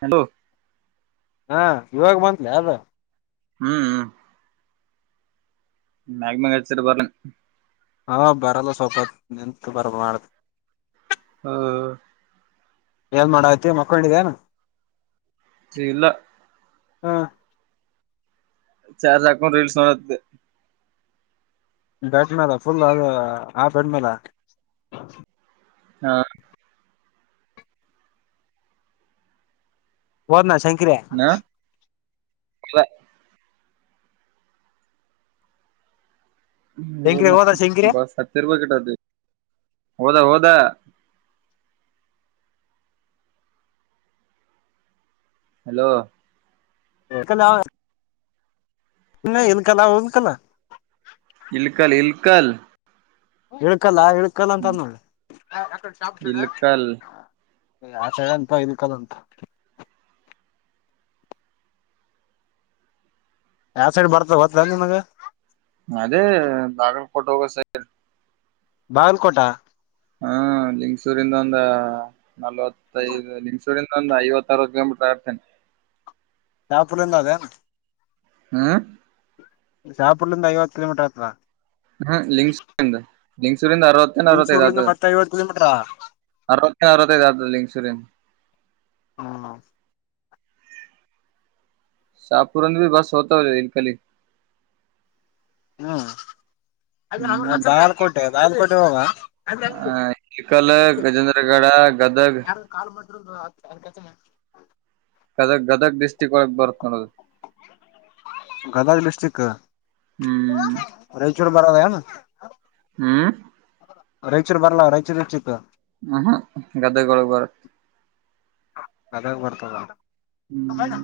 Hello ಹಾ ಇವಾಗ ಬಂತ್ಲ ಅ ಹ್ಮ್ ಹ್ಮ್ ಮಗಮ ಕಚರ್ ಬ [unintelligible] ಹಾ ಬರಲ್ಲ ಸ್ವಲ್ಪ ನಿಂತು ಬರ್ ಮಾಡ್ದ ಹ್ಮ ಏಲ್ ಮಾಡೈತಿ ಮಾಕೊಂಡೇನ್ ಇಲ್ಲ ಹಾ ಚಾರ್ ಜಕೊಂಡ ರೀಲ್ಸ್ ನೊ [unintelligible] ಬೆಟ್ ಮೇಲೆ ಫುಲ್ ಅದು ಹಾಫ್ ಎಟ್ ಮೇಲೆ ಹಾ ಹೋದ್ನ ಶಂಕ್ರಿ ಅಲ್ಲ ಶಂಕರಿ ಹೋದ್ಲು ಹೋದ ಶಂಕರಿ ಬಸ್ ಹತ್ತಿರ್ಪಾಯ ಕಟತಿ ಹೋದಾ ಹೋದಾ ಹಲೋ ಕಲ ಆ ನ ಇಕಲ ಇಕಲ್ಲ ಇಲ್ಕಲ್ ಇಲ್ಕಲ್ ಇಳ್ಕಲ್ಲ ಇಳ್ಕಲ್ಲ ಅಂತನು ಇಲ್ಕಲ್ ಆ ಚಳ ಅಂತ ಇ ಕಲ್ಲಂತ ಯಾವ ಸೈಡ್ ಬರ್ತಾವ ಹತ್ರ ನಿಮಗ ಅದೇ ಬಾಗಲ್ಕೋಟ ಹೋಗ ಸ ಬಾಗಲ್ಕೋಟ ಹಾ ಲಿಂಗಸೂರಿಂದ ಒಂದ ನಲವತ್ತೈದು ನಿಮ್ಸೂರಿಂದ ಒಂದು್ ಐವತ್ತಾರ ಕಿಲೋಮೀಟರ್ ಆರ್ತೇನೆ ಆಾಪುರಂತ ಅದೇ ಹ್ಮ ಶಾಪುರ್ಲಿಂದ ಐವತ್ತು ಕಿಲೋಮೀಟರ್ ಆತ್ದ್ ಹಾ ಲಿಂಗಸ್ ಲಿಂಗ್ ಸುರಂದ ಅರವತ್ತನ ಅರವತ್ತಗತ ಬಿನ್ಸೂರ್ಲಿಂದ ಮತ್ತೆ ಐವತ್ತು ಕಿಲೋಮೀಟರ್ ಅರವತ್ತಿನ ಅರವತ್ತಗತಲ್ಲಿಂಗ ಸುರಂದ್ ಹ್ಮ ಶಾಪುರಂದ ಭ ಬಸ ಹತ ಇಲ್ಕಲಿ ಹ್ಮ್ ಹ್ಮ್ ಬಲ್ಕೋಟೆ ಬಾಲ್ಕೋಟೆ ಹುವ ಹ ಇಲ್ಕಲ್ ಗಜೇಂದ್ರಗಡ ಗದಗ್ [inaudible] ಗದಗ್ ಗದಗ್ ದೃಷ್ಟಿ ಒಳಗ್ ಬರುತ್ ನೋಡದು ಗದ ಡಿಸ್ಟಕ್ ಹ್ಮ್ ರಾಯಚೂ ಬಾರ ಹ್ಮ್ ರೈಚೂರ್ ಬರ್ಲ ರೈಚೂರು ಹೆಚ್ಚಿತ್ತು ಹ್ಮ್ ಹು ಹಾ ಗದ್ದಗೊಳಗ್ ಬರುತ್ತೆ ಅದಾಗ ಬರ್ತದ ಹ್ಮ್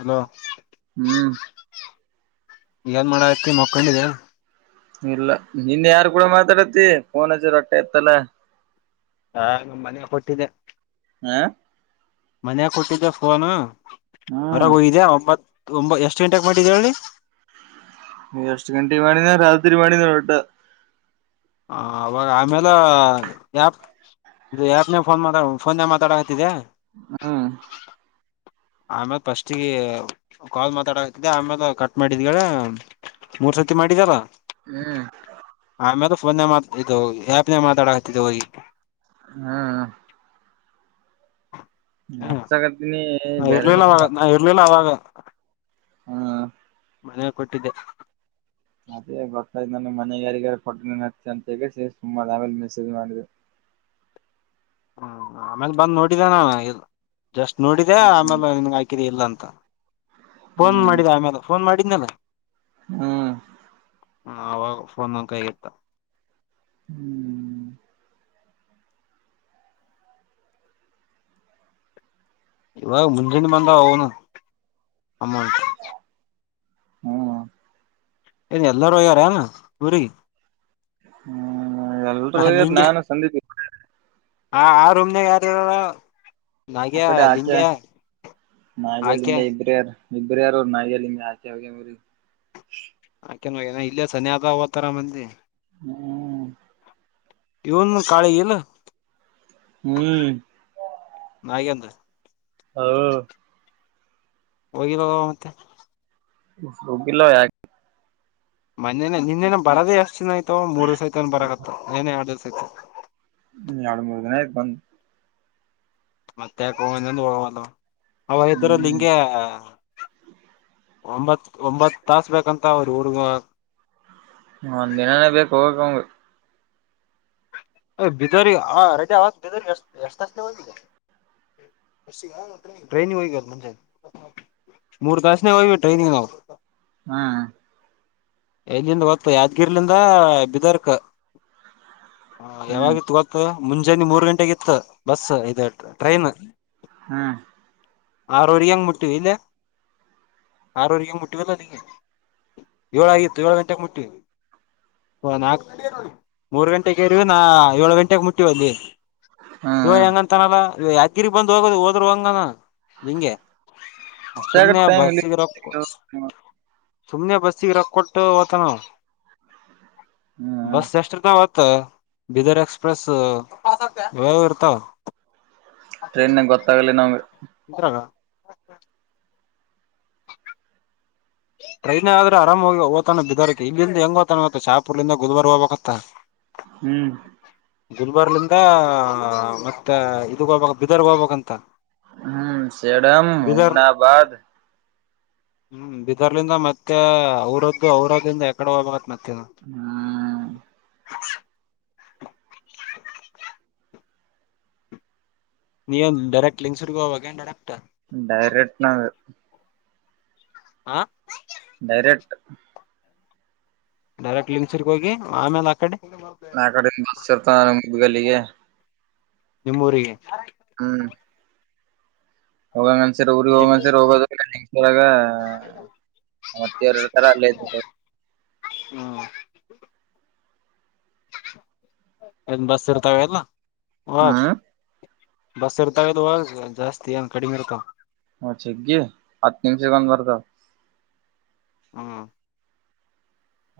ಅಲೋ ಹ್ಮ್ ಏನ್ ಮಾಡಕತಿ ಮಕ್ಕೊಂಡಿದ. ಇಲ್ಲ ನಿನ್ ಯಾರ್ ಕೂಡ ಮಾತಾಡತಿ ಫೋನಜರು ಹೂಟ್ಟೆ ಎತ್ತಲ್ಲ. ಹಾ ನಿಮ್ ಮನಿ ಕೊಟಿದೆ. ಹ ಮನ್ಯಾಗೆ ಕೊಟ್ಟಿದ್ದೆ ಫೋನ್ ಹೊರಗೆ ಹಯ್ದ ಒಂಬತ್ ತವಂಬ ಎಷ್ಟ ಗಂಟೆಗ್ ಮಾಡಿದರ್ ಹೇಳಿ. ನೀ ಎಷ್ಟ ಗಂಟಿಗ್ ಮಾಡಿದ ರಾತ್ರಿ ಮಾಡಿದ ವಟ್ಟಾ. ಹ ಅವಾಗ ಆಮೇಲೆ ಯ ಇದು ಯಪ್ನ ಫೋನ್ ಮಾಡವು ಫೋನ್ದೆ ಮಾತಾಡಕತಿದ್ಯಾ. ಹ್ಮ ಆಮೇಲ್ ಫಸ್ಟ್ಗೆ ಕಾಲ್ ಮಾತಾಡಕ್ತಿದ್ದ ಆಮೇಲೆ ಕಟ್ ಮಾಡಿದ್ಳ. ಮೂರ್ ಸರ್ತಿ ಮಾಡಿದರ. ಹ್ಮ್ ಆಮೇಲೆ ಫೋನ್ ನ ಮಾ ಇದು ಆ್ಯಪ್ನ ಮಾತಾಡಕತಿದೆ ಹೋಗಿ. ಹ್ಮ್ ಹ್ಮ್ ಹ ಅತ್ಸಗತ್ನಿ. ನಾ ಇರ್ಲಿಲ್ಲ ಅವಾಗ ನಾ ಇರ್ಲಿಲ್ಲ ಅವಾಗ. ಹಾ ಮನೆ ಕೊಟ್ಟಿದ್ದೆ. ಅದೇ ಗೊತ್ತಾಯತ ನನ್ನ ಮನೆಗಾರಿಗಾರ ಪಟ ನ ಅಂತ ಸುಮ್ಮ ಆವೇಲೆ ಮೆಸೇಜ್ ಮಾಡಿದೆ. [inaudible] ಹ್ಮ ಆಮೇಲ್ ಬಂದ್ ನೋಡಿದ ನಾನು ಇ ಜಸ್ಟ್ ನೋಡಿದೆ ಹ್ಮ್ ಆಮೇಲೆ ನಿನ್ ಹಾಕಿದೆ ಇಲ್ಲಂತ. ಫೋನ್ ಹ್ಮ್ ಮಾಡಿದ ಆಮೇಲೆ ಫೋನ್ ಮಾಡಿದ್ನಲ್ಲ. ಹ್ಮ್ ಹ ಅವಾಗ ಫೋನ ಕೈಗೆತ್ತ. ಹ್ಮ್ ಇವಾಗ ಮುಂಜಾನೆ ಬಂದ ಅವ್ನು ಅಮೌಂಟ್. ಹ್ಮ ಇದು ಎಲ್ಲಾರೂ ಹೋಗ್ಯಾರೆನ ಊರಿಗೆ. ಹ್ಮ್ ಎಲ್ರು ಹೋಗ್ಯಾರೆ ನಾನು ಸಂದಿಪ್ ಇಬ್ರೇ. ಹಾ ಆ ರೂಮ್ನ್ಯಾಗ್ ಯಾರಿರೋ. ಆ ಕಡೆ ಆಕೆ ಆಕೆ ನಾಗಲ್ಲಿಂದ ಇದ್ರೆ. ಇಬ್ರ ಯಾರು ನಾಯಲ್ಮ್ ಆಚೆ ಹೋಗ್ಯವಿರಿ. ಯಾಕೆನ ಇಲ್ಲೇ ಸನ್ಯ ಆದ ವತಾರ ಮಂದಿ. ಹು ಇವನ್ನು ಕಳೆ ಇಲ್ಲ. ಹ್ಮ್ ನಾಗೇಂದ್ರ ಹ ಹೋಗಿಲೋವ. ಹೋಗಿಲ್ಲ ಯಾಕ್. ಮೊನೆ ನಿನ್ನೇನ ಬರೋದ ಎಷ್ಟ ಜಿನ ಆಯ್ತೋ ಮೂರ್ ದಿವಸಕೆನ್ ಬರಕತೊ ನೇನೆ ಎರ್ಡ ದಿವ್ಸ ಆಯ್ತ. ಹ್ಮ ಎರ್ಡ ಮೂರ್ ದಿನ ಆಯ್ತ್ ಬಂದು. ಮತ್ತೆ ಯಾಕ್ ಹೋಗಂಗಿಲ್ಲ ಅವಾಗ್ ಇದ್ರಲ್ಲ ಹ್ಮ್ ಹಿಂಗೆ. ಒಂಬತ್ ಒಂಬತ್ ತಾಸ್ ಬೇಕಂತ ಅವ್ರ ಹುಡುಗ. ಒಂದ್ ದಿನಾನೇ ಬೇಕು ಹೋಗಕ್ ಅವಂಗ. ಬಿಜೋರಿ ಹ ರಜ [unintelligible] ಟ್ರೈನಿಗ್ ಹೋಗ್ಯಾರ್ ಮುಂದೆ. ಮೂರ್ ಬ್ಯಾಚ್ನಾಗ್ ಹೋಗ್ವಿ ಟ್ರೈನಿಂಗ್ ನಾವು. ಹಾ ಎಲ್ಲಿಂದ ಗತ್ತು ಯಾದ್ಗಿರ್ಲಿಂದ ಬಿದರ್ಕ ಹಾ ಹ್ಮ್ ಯಾವಾಗಿತ್ತು ಗೊತ್ತು ಮುಂಜಾನೆ ಮೂರ್ ಗಂಟೆಗ ಇತ್ತು ಬಸ್ ಇ ಟ್ರೈನ್ ಹಾ ಆರರೆಗೆ ಅಂಗ್ ಮುಟ್ಟವಿ ಇಲ್ಲ ಆರವರೆಗ ಮುಟ್ಟಿವಲ್ಲ ನಿಗೆ ಏಳ ಆಾಗಿತ್ತು ಏಳು ಗಂಟೆೆಗೆ ಮುಟ್ಟಿವವಿ ಹ ನಾಕ ಗ ಮೂರ್ ಗಂಟೆೆಗೆ ರಿ ನಾ ಏಳ ಗಂಟೆಗೆ ಮುಟ್ಟಿವ ಅಲ್ಲಿ ಇವ ಹ್ಮ್ ಹೆಂಗಂತನಲ್ಲ ಇವ ಯಾದಗಿರಿ ಬಂದ್ ಹೋಗೋದು ಹೋದ್ರು ಹಂಗನ ನಿಂಗೆ ಅಷ್ಟೇ ಆಗತ್ ಸುಮ್ನೆ ಟೈಮ್ ಇಲ್ಲಿ ಬಸ್ಸಿಗ್ ರೊಕ್ ಸುಮ್ನೆ ಬಸ್ಸಿಗೆ ರೊಕ್ಕ ಕೊಟ್ಟು ತ ನ ಹ್ಮ್ ಬಸ್ ಎಷ್ಟ ಬೀದರ್ ಎಕ್ಸ್ಪ್ರೆಸ್ ವರ್ತ ಟ್ರೈನ್ ಗೊತ್ತಾಗಲಿ ನಮ್ಗೆ ಹ ಹಾ ಹ ಟ್ರೈನ್ ಆದ್ರೆ ಆರಾಮೋಗ ಓತಾನ ಬಿದಾರ ಇಲ್ಲಿಂದ ಹೆಂಗ ್ತಾನತ್ತ ಚಾಪುರ್ದಂದ ಗುಧವಾರ ಹೋಗಬೇಕತ್ತ ಹ್ಮ್ ಗಲ್ಬಾರ್ಲಿಂದ ಮತ್ತೆ ಇದಗ ಹೋಗಬಕ್ ಬಿದರ್ಗ್ ಹೋಗಬಬೇಕಕ್ಂತ ಹ್ಮ್ ಸೇಡಮ ಉನಾಬಾದ ಹ್ಮ್ ಬಿದರ್ಲಿಂದ ಮತ್ತೆ ಅವ್ರದ್ದು ಅವ್ರದ್ದಿಂದ ಎಕಡೆ ಹೋಗ್ಬೇಕತ್ ಮತ್ತೆ ನ್ನು ಹ್ಮ್ ನೀ ಒಂದು ಡೈರೆಕ್ಟ್ ಲಿಂಕ್ಸುರ್ಗ ಹಾಗ ಡರೆಕ್ ಡೈರೆಕ್ಟ್ನಾದು ಹಾ ಡೈರೆಕ್ಟ್ ಡೈರೆಕ್ಟ್ ಲಿಂಗಸಿರ್ಗ್ ಹೋಗಿ ಆಮೇಲೆ ಆ ಕಡೆ ಆ ಕಡೆ ಬಸ್ ಇರ್ತ ಮು್ದ್ಗಲ್ಲಿಗೆ ನಿಮ್ಮೂರಿಗೆ ಹ್ಮ್ ಹೋಗಂಗಂದನ್ಸರ್ ಊ್ರ ಹ್ಮ್ ಹೋಗನ್ಸರಿ ಹೋಗದಸರಾಗ ಮತ್ತರರ ತರ ಅಲ್ಲೇ ಇದ ಹ್ಮ ನ್ ಬಸ್ ಇರ್ತಾವ ಅಲ್ ಹಾ ಬಸ್ ಇರ್ತದುುವ ಜಾಸ್ತಿ ಏನ್ ಕಡಿಮೆ ಇರ್ತಾವ ಹ ಚಗ್ಗಿ ಹತ್ತು ನಿಮಿಷಗಂದು ಬರ್ತ ಹಾ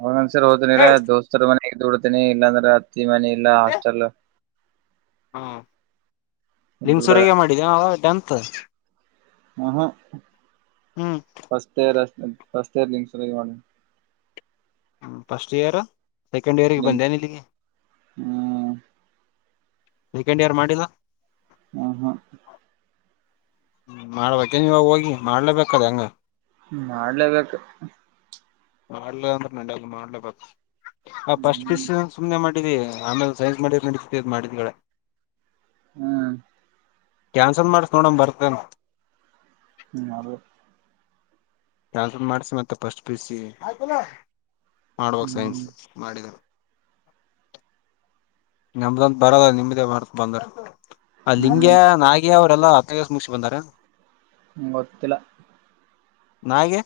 ಹೊಂದ್ ಸರ್ ಹೋ್ತನಿಲ್ಲ ದೋಸ್ತರ್ ಮನಡ್ತೇನಿ ಇಲ್ಲಾಂದ್ರೆ ಅತ್ತಿ ಮನ ಇಲ್ಲ ಹಾಸ್ಟೆಲ್ ಹಾ ದುಡ ನಿಮಸುರೆಗೆ ಮಾಡಿದ್ದೇ ಅವ ಅಂತ ಹ ಹ ಬಸ್ತೆ ರತೆ ಸ್ರ್ಲಿಂಗ ಸ [unintelligible] ಹ್ಮ ಫಸ್ಟ್ ಇಯರ್ ಸೆಕೆಂಡ್ ಇಯರ್ಗೆ ಬಂದ ನಿಲ್ಲಿಗೆ ಹ್ಮ ಸೆಕೆಂಡ್ ಇಯರ್ ಮಾಡಿಲ್ಲ ಹ ಹ ಮಾಡ್ಬೇಕೆ ನೀವ ಹೋಗಿ ಮಾಡ್ಲೇಬೇಕದ ಹಂಗ ಮಾಡ್ಲೇಬೇಕು ಮಾಳ ಮಾ ಪಸ್ಟ್ ಹ್ಮ್ ಪೀಸ್ ಸುಮ್ಮನೆ ಮಾಡವಿ ಆಮೇಲೆ ಸೈನ್ಸ್ ಮಾಡಿದ ನಡತ ಮಾಡಿದ್ಡೆ ಹ್ಮ್ ಕ್ಯಾನ್ಸಲ್ ಮಾಡಸ ನೋಡಮ ಬರ್ತನ್ ಹ್ಮ್ ಹೌದು. [unintelligible] ಮಾಡಿಸ್ಯಾನ್ ಅಂತ್ ಫಸ್ಟ್ ಪಿಸಿ ಮಾಡಬೇಕ್ ಸೈನ್ಸ್ ಹ್ಮ್ ಮಾಡಿದ್ರ ನಮ್ದಂತ ಬರಲ್ಲ ನಿಮ್ದೇ ಮಾಡ್ತೇನ್ ಬಂದರ ಆ ಲಿಂಗ್ಯಾ ಹ್ಮ್ ನಾಗ್ಯಾ ಅವರ ಎಲ್ಲಾ [unintelligible] ಮುಗ್ಸಿ ಬಂದಾರ ಏನ್ ಹ್ಮ ಗೊತ್ತಿಲ್ಲ. ನಾಯಗೆ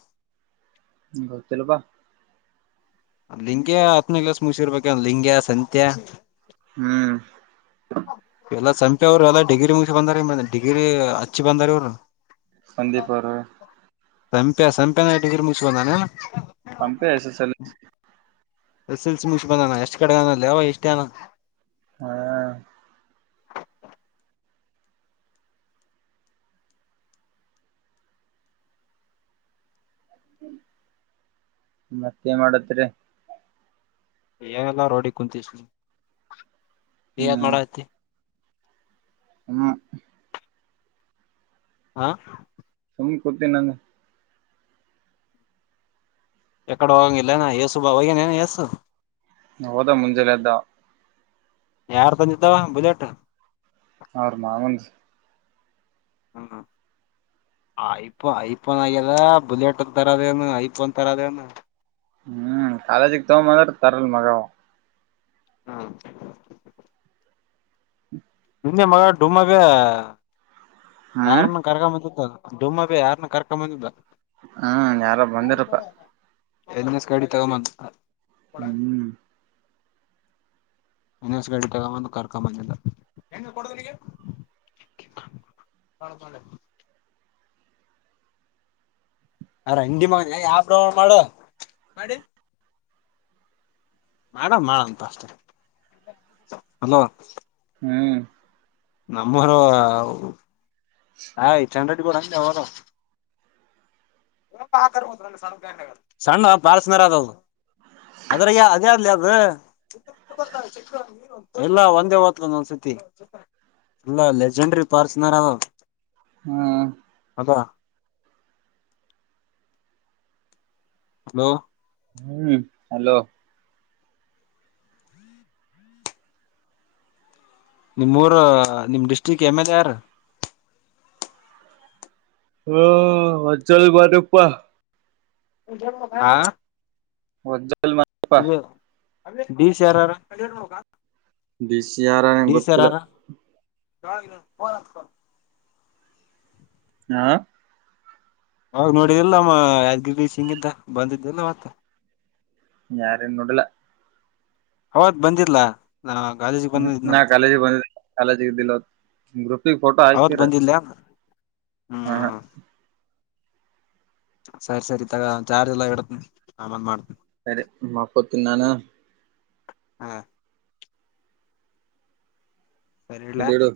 ಹ್ಮ ಗೊತ್ತಿಲ್ಲ ಬಾ. ಲಿಂಗ್ಯ ಹತ್ತನೇ ಕ್ಲಾಸ್ ಮುಗಸರ್ಬೇಕ ಏನ್ ಲಿಂಗ್ಯ ಸಂತ್ಯ. ಹ್ಮ್ ಎಲ್ಲಾ ಸಂಪಿ ಅವ್ರ ಎಲ್ಲಾ ಡಿಗ್ರಿ ಮುಗಸಿ ಬಂದಾರ ಡಿಗ್ರಿ ಹಚ್ಚಿ ಬಂದಾರ ಇವ್ರು. ಸಂದಿಪೊರ ಸಂಪ್ಯ ಸಂಪ್ಯಾನ ಡಿಗ್ರಿ ಮುಗಿಸಿ ಬಂದಾನ ಏನ್. ಪಂಪೆ ಎಸ್ ಎಸ್ ಎಲ್ ಎಸ್ಸೆಲ್ಸಿ ಮುಗ್ಸಿ ಬಂದಾನ ಎಷ್ಟ್ ಕಡೆಗ ಅದಾನ್ಲೆ ಅವ ಇಷ್ಟೇ ಹನಾ. ಹಾ ಮತ್ತೇನ ಮಾಡತ್ತಿರಿ. ಏನಿಲ್ಲ ರೋಡಿಗ್ ಕುಂತಿನಿ ನೀ ಏನ್ ಮಾಡಕತ್ತಿ. ಹ ಹಾ ಸುಮ್ಮ ಕುತ್ತಿನ್ ನಾನ್. ಎಕಡ ಹೋಗಂಗಿಲ್ಲೆನ್ ಯಸುಬಾ ಹೋಗ್ಯಾನ್ ಏನ್ ಎಸು. ಹೋದಾ ಮುಂಜ್ಯಲೇ ಎದ್ದ ಅವ್. ಯಾರ ತಂದಿದ್ದ ಅವಾ ಬುಲೆಟ್. ಅವ್ರ ಮಾವಂದ. ಹ್ಮ ಐಫೋ ಐಫೋನ್ ಆಗ್ಯದ ಬುಲೆಟ್ ತರದೇನು ಐಫೋನ್ ತರದೇನು. ಹ್ಮ್ ಕಾಲೇಜಿಗ ತೋ ಬಾ ಅಂದ್ರ ತರಲ್ಲ ಮಗಾ ಅವ. ಹಾ ನಿನ್ನೆ ಮಗ ಡುಮ್ಮಗ್ ಹ್ಮ್ ಯಾರನ್ನ ಕರ್ಕ ಬಂದಿದ್ದ ಅಲ್. ಡುಮ್ಮಗ್ ಯಾರನ್ನ ಕರ್ಕ ಬಂದಿದ್ದ. ಹ್ಮ ಯಾರೊ ಬಂದಿರಪ್ಪಾ. ಎನ್ ಎಸ್ ಗಾಡಿ ತೊಗೊಬಂದ ಹ್ಮ್ ಎನ್ ಎಸ್ ಗಾಡಿ ತಗೊಬಂದ ಕರ್ಕ ಬಂದಿದ್ದ. [unintelligible] [unintelligible] ಮಾಡ ಮಾಡಂತ ಅಷ್ಟೆ ಅಲೋ. ಹ್ಮ್ ನಮ್ಮರು ಹ ಇ ಚನ್ ರೆಡ್ಡಿ ಗೌಡ [unintelligible] [unintelligible] ಎಲ್ಲಾ ಒಂದೇ ಹೊತದ ಒಂದೊಂದ್ಸತಿ. ಅಲ್ಲ ಲೆಜೆಂಡರಿ ಫಾರ್ಚೂನ್ರ ಆದ ಅದ. ಹಾ [unintelligible] ಹಲೋ ಹ್ಮ್ ಹಲೋ ನಿಮ್ಮೂರ ನಿಮ್ ಡಿಸ್ಟ್ರಿಕ್ ಎಮ್ ಎಲ್ ಎ ಯಾರ? ಹ್ಮ ಅಜ್ಜಲ್ ಬಾರಪ್ಪಾ. ಆ ವಜ್ಜಲ್ ಮಾರಪ್ಪ ಡಿ ಸಿ ಯಾರ ಹಾರ? ಡಿ ಸಿ ಯಾರ ಹಾನ್ ಗೊತ್ತಿಲ್ಲ. ಹಾಗಿ ಹ ಹಾ ಅವಾಗ ನೋಡಿದ್ದಲ್ಲಮ್ಮ ಯದ್ಗಿಬೀ ಸಿಂಗ ಇದ್ದ ಬಂದಿದ್ದೆಲ್ಲ ಮತ್ತ ಯಾರೇನ ನೋಡಿಲ್ಲ ಹವತ್ ಬಂದಿತ್ಲಾ ಹ್ಮ ನಾ ಕಾಲೇಜಗ ಬಂದಿದ್ ಕಾಲೇಜ್ಗ್ ಇದ್ದಿಲ್ಲ ಅವತ್ ನಿ ಗ್ರೂಪಿಗೆ ಫೋಟೋ ಹಾಕಿರ ಹ್ಮ ಹ ಸರಿ ಸರಿ ತಗ ಚಾರ್ಜ್ ಇಲ್ಲಾ ಇಡತನ ಆಮೇಲ್ ಮಾಡ್ತೇನ್. ಸರಿ ಮಾ ಕೊತ ನಾನು ಹಾ ಸರಿ ಇಡ್ಲ ಇಡು ಇಡು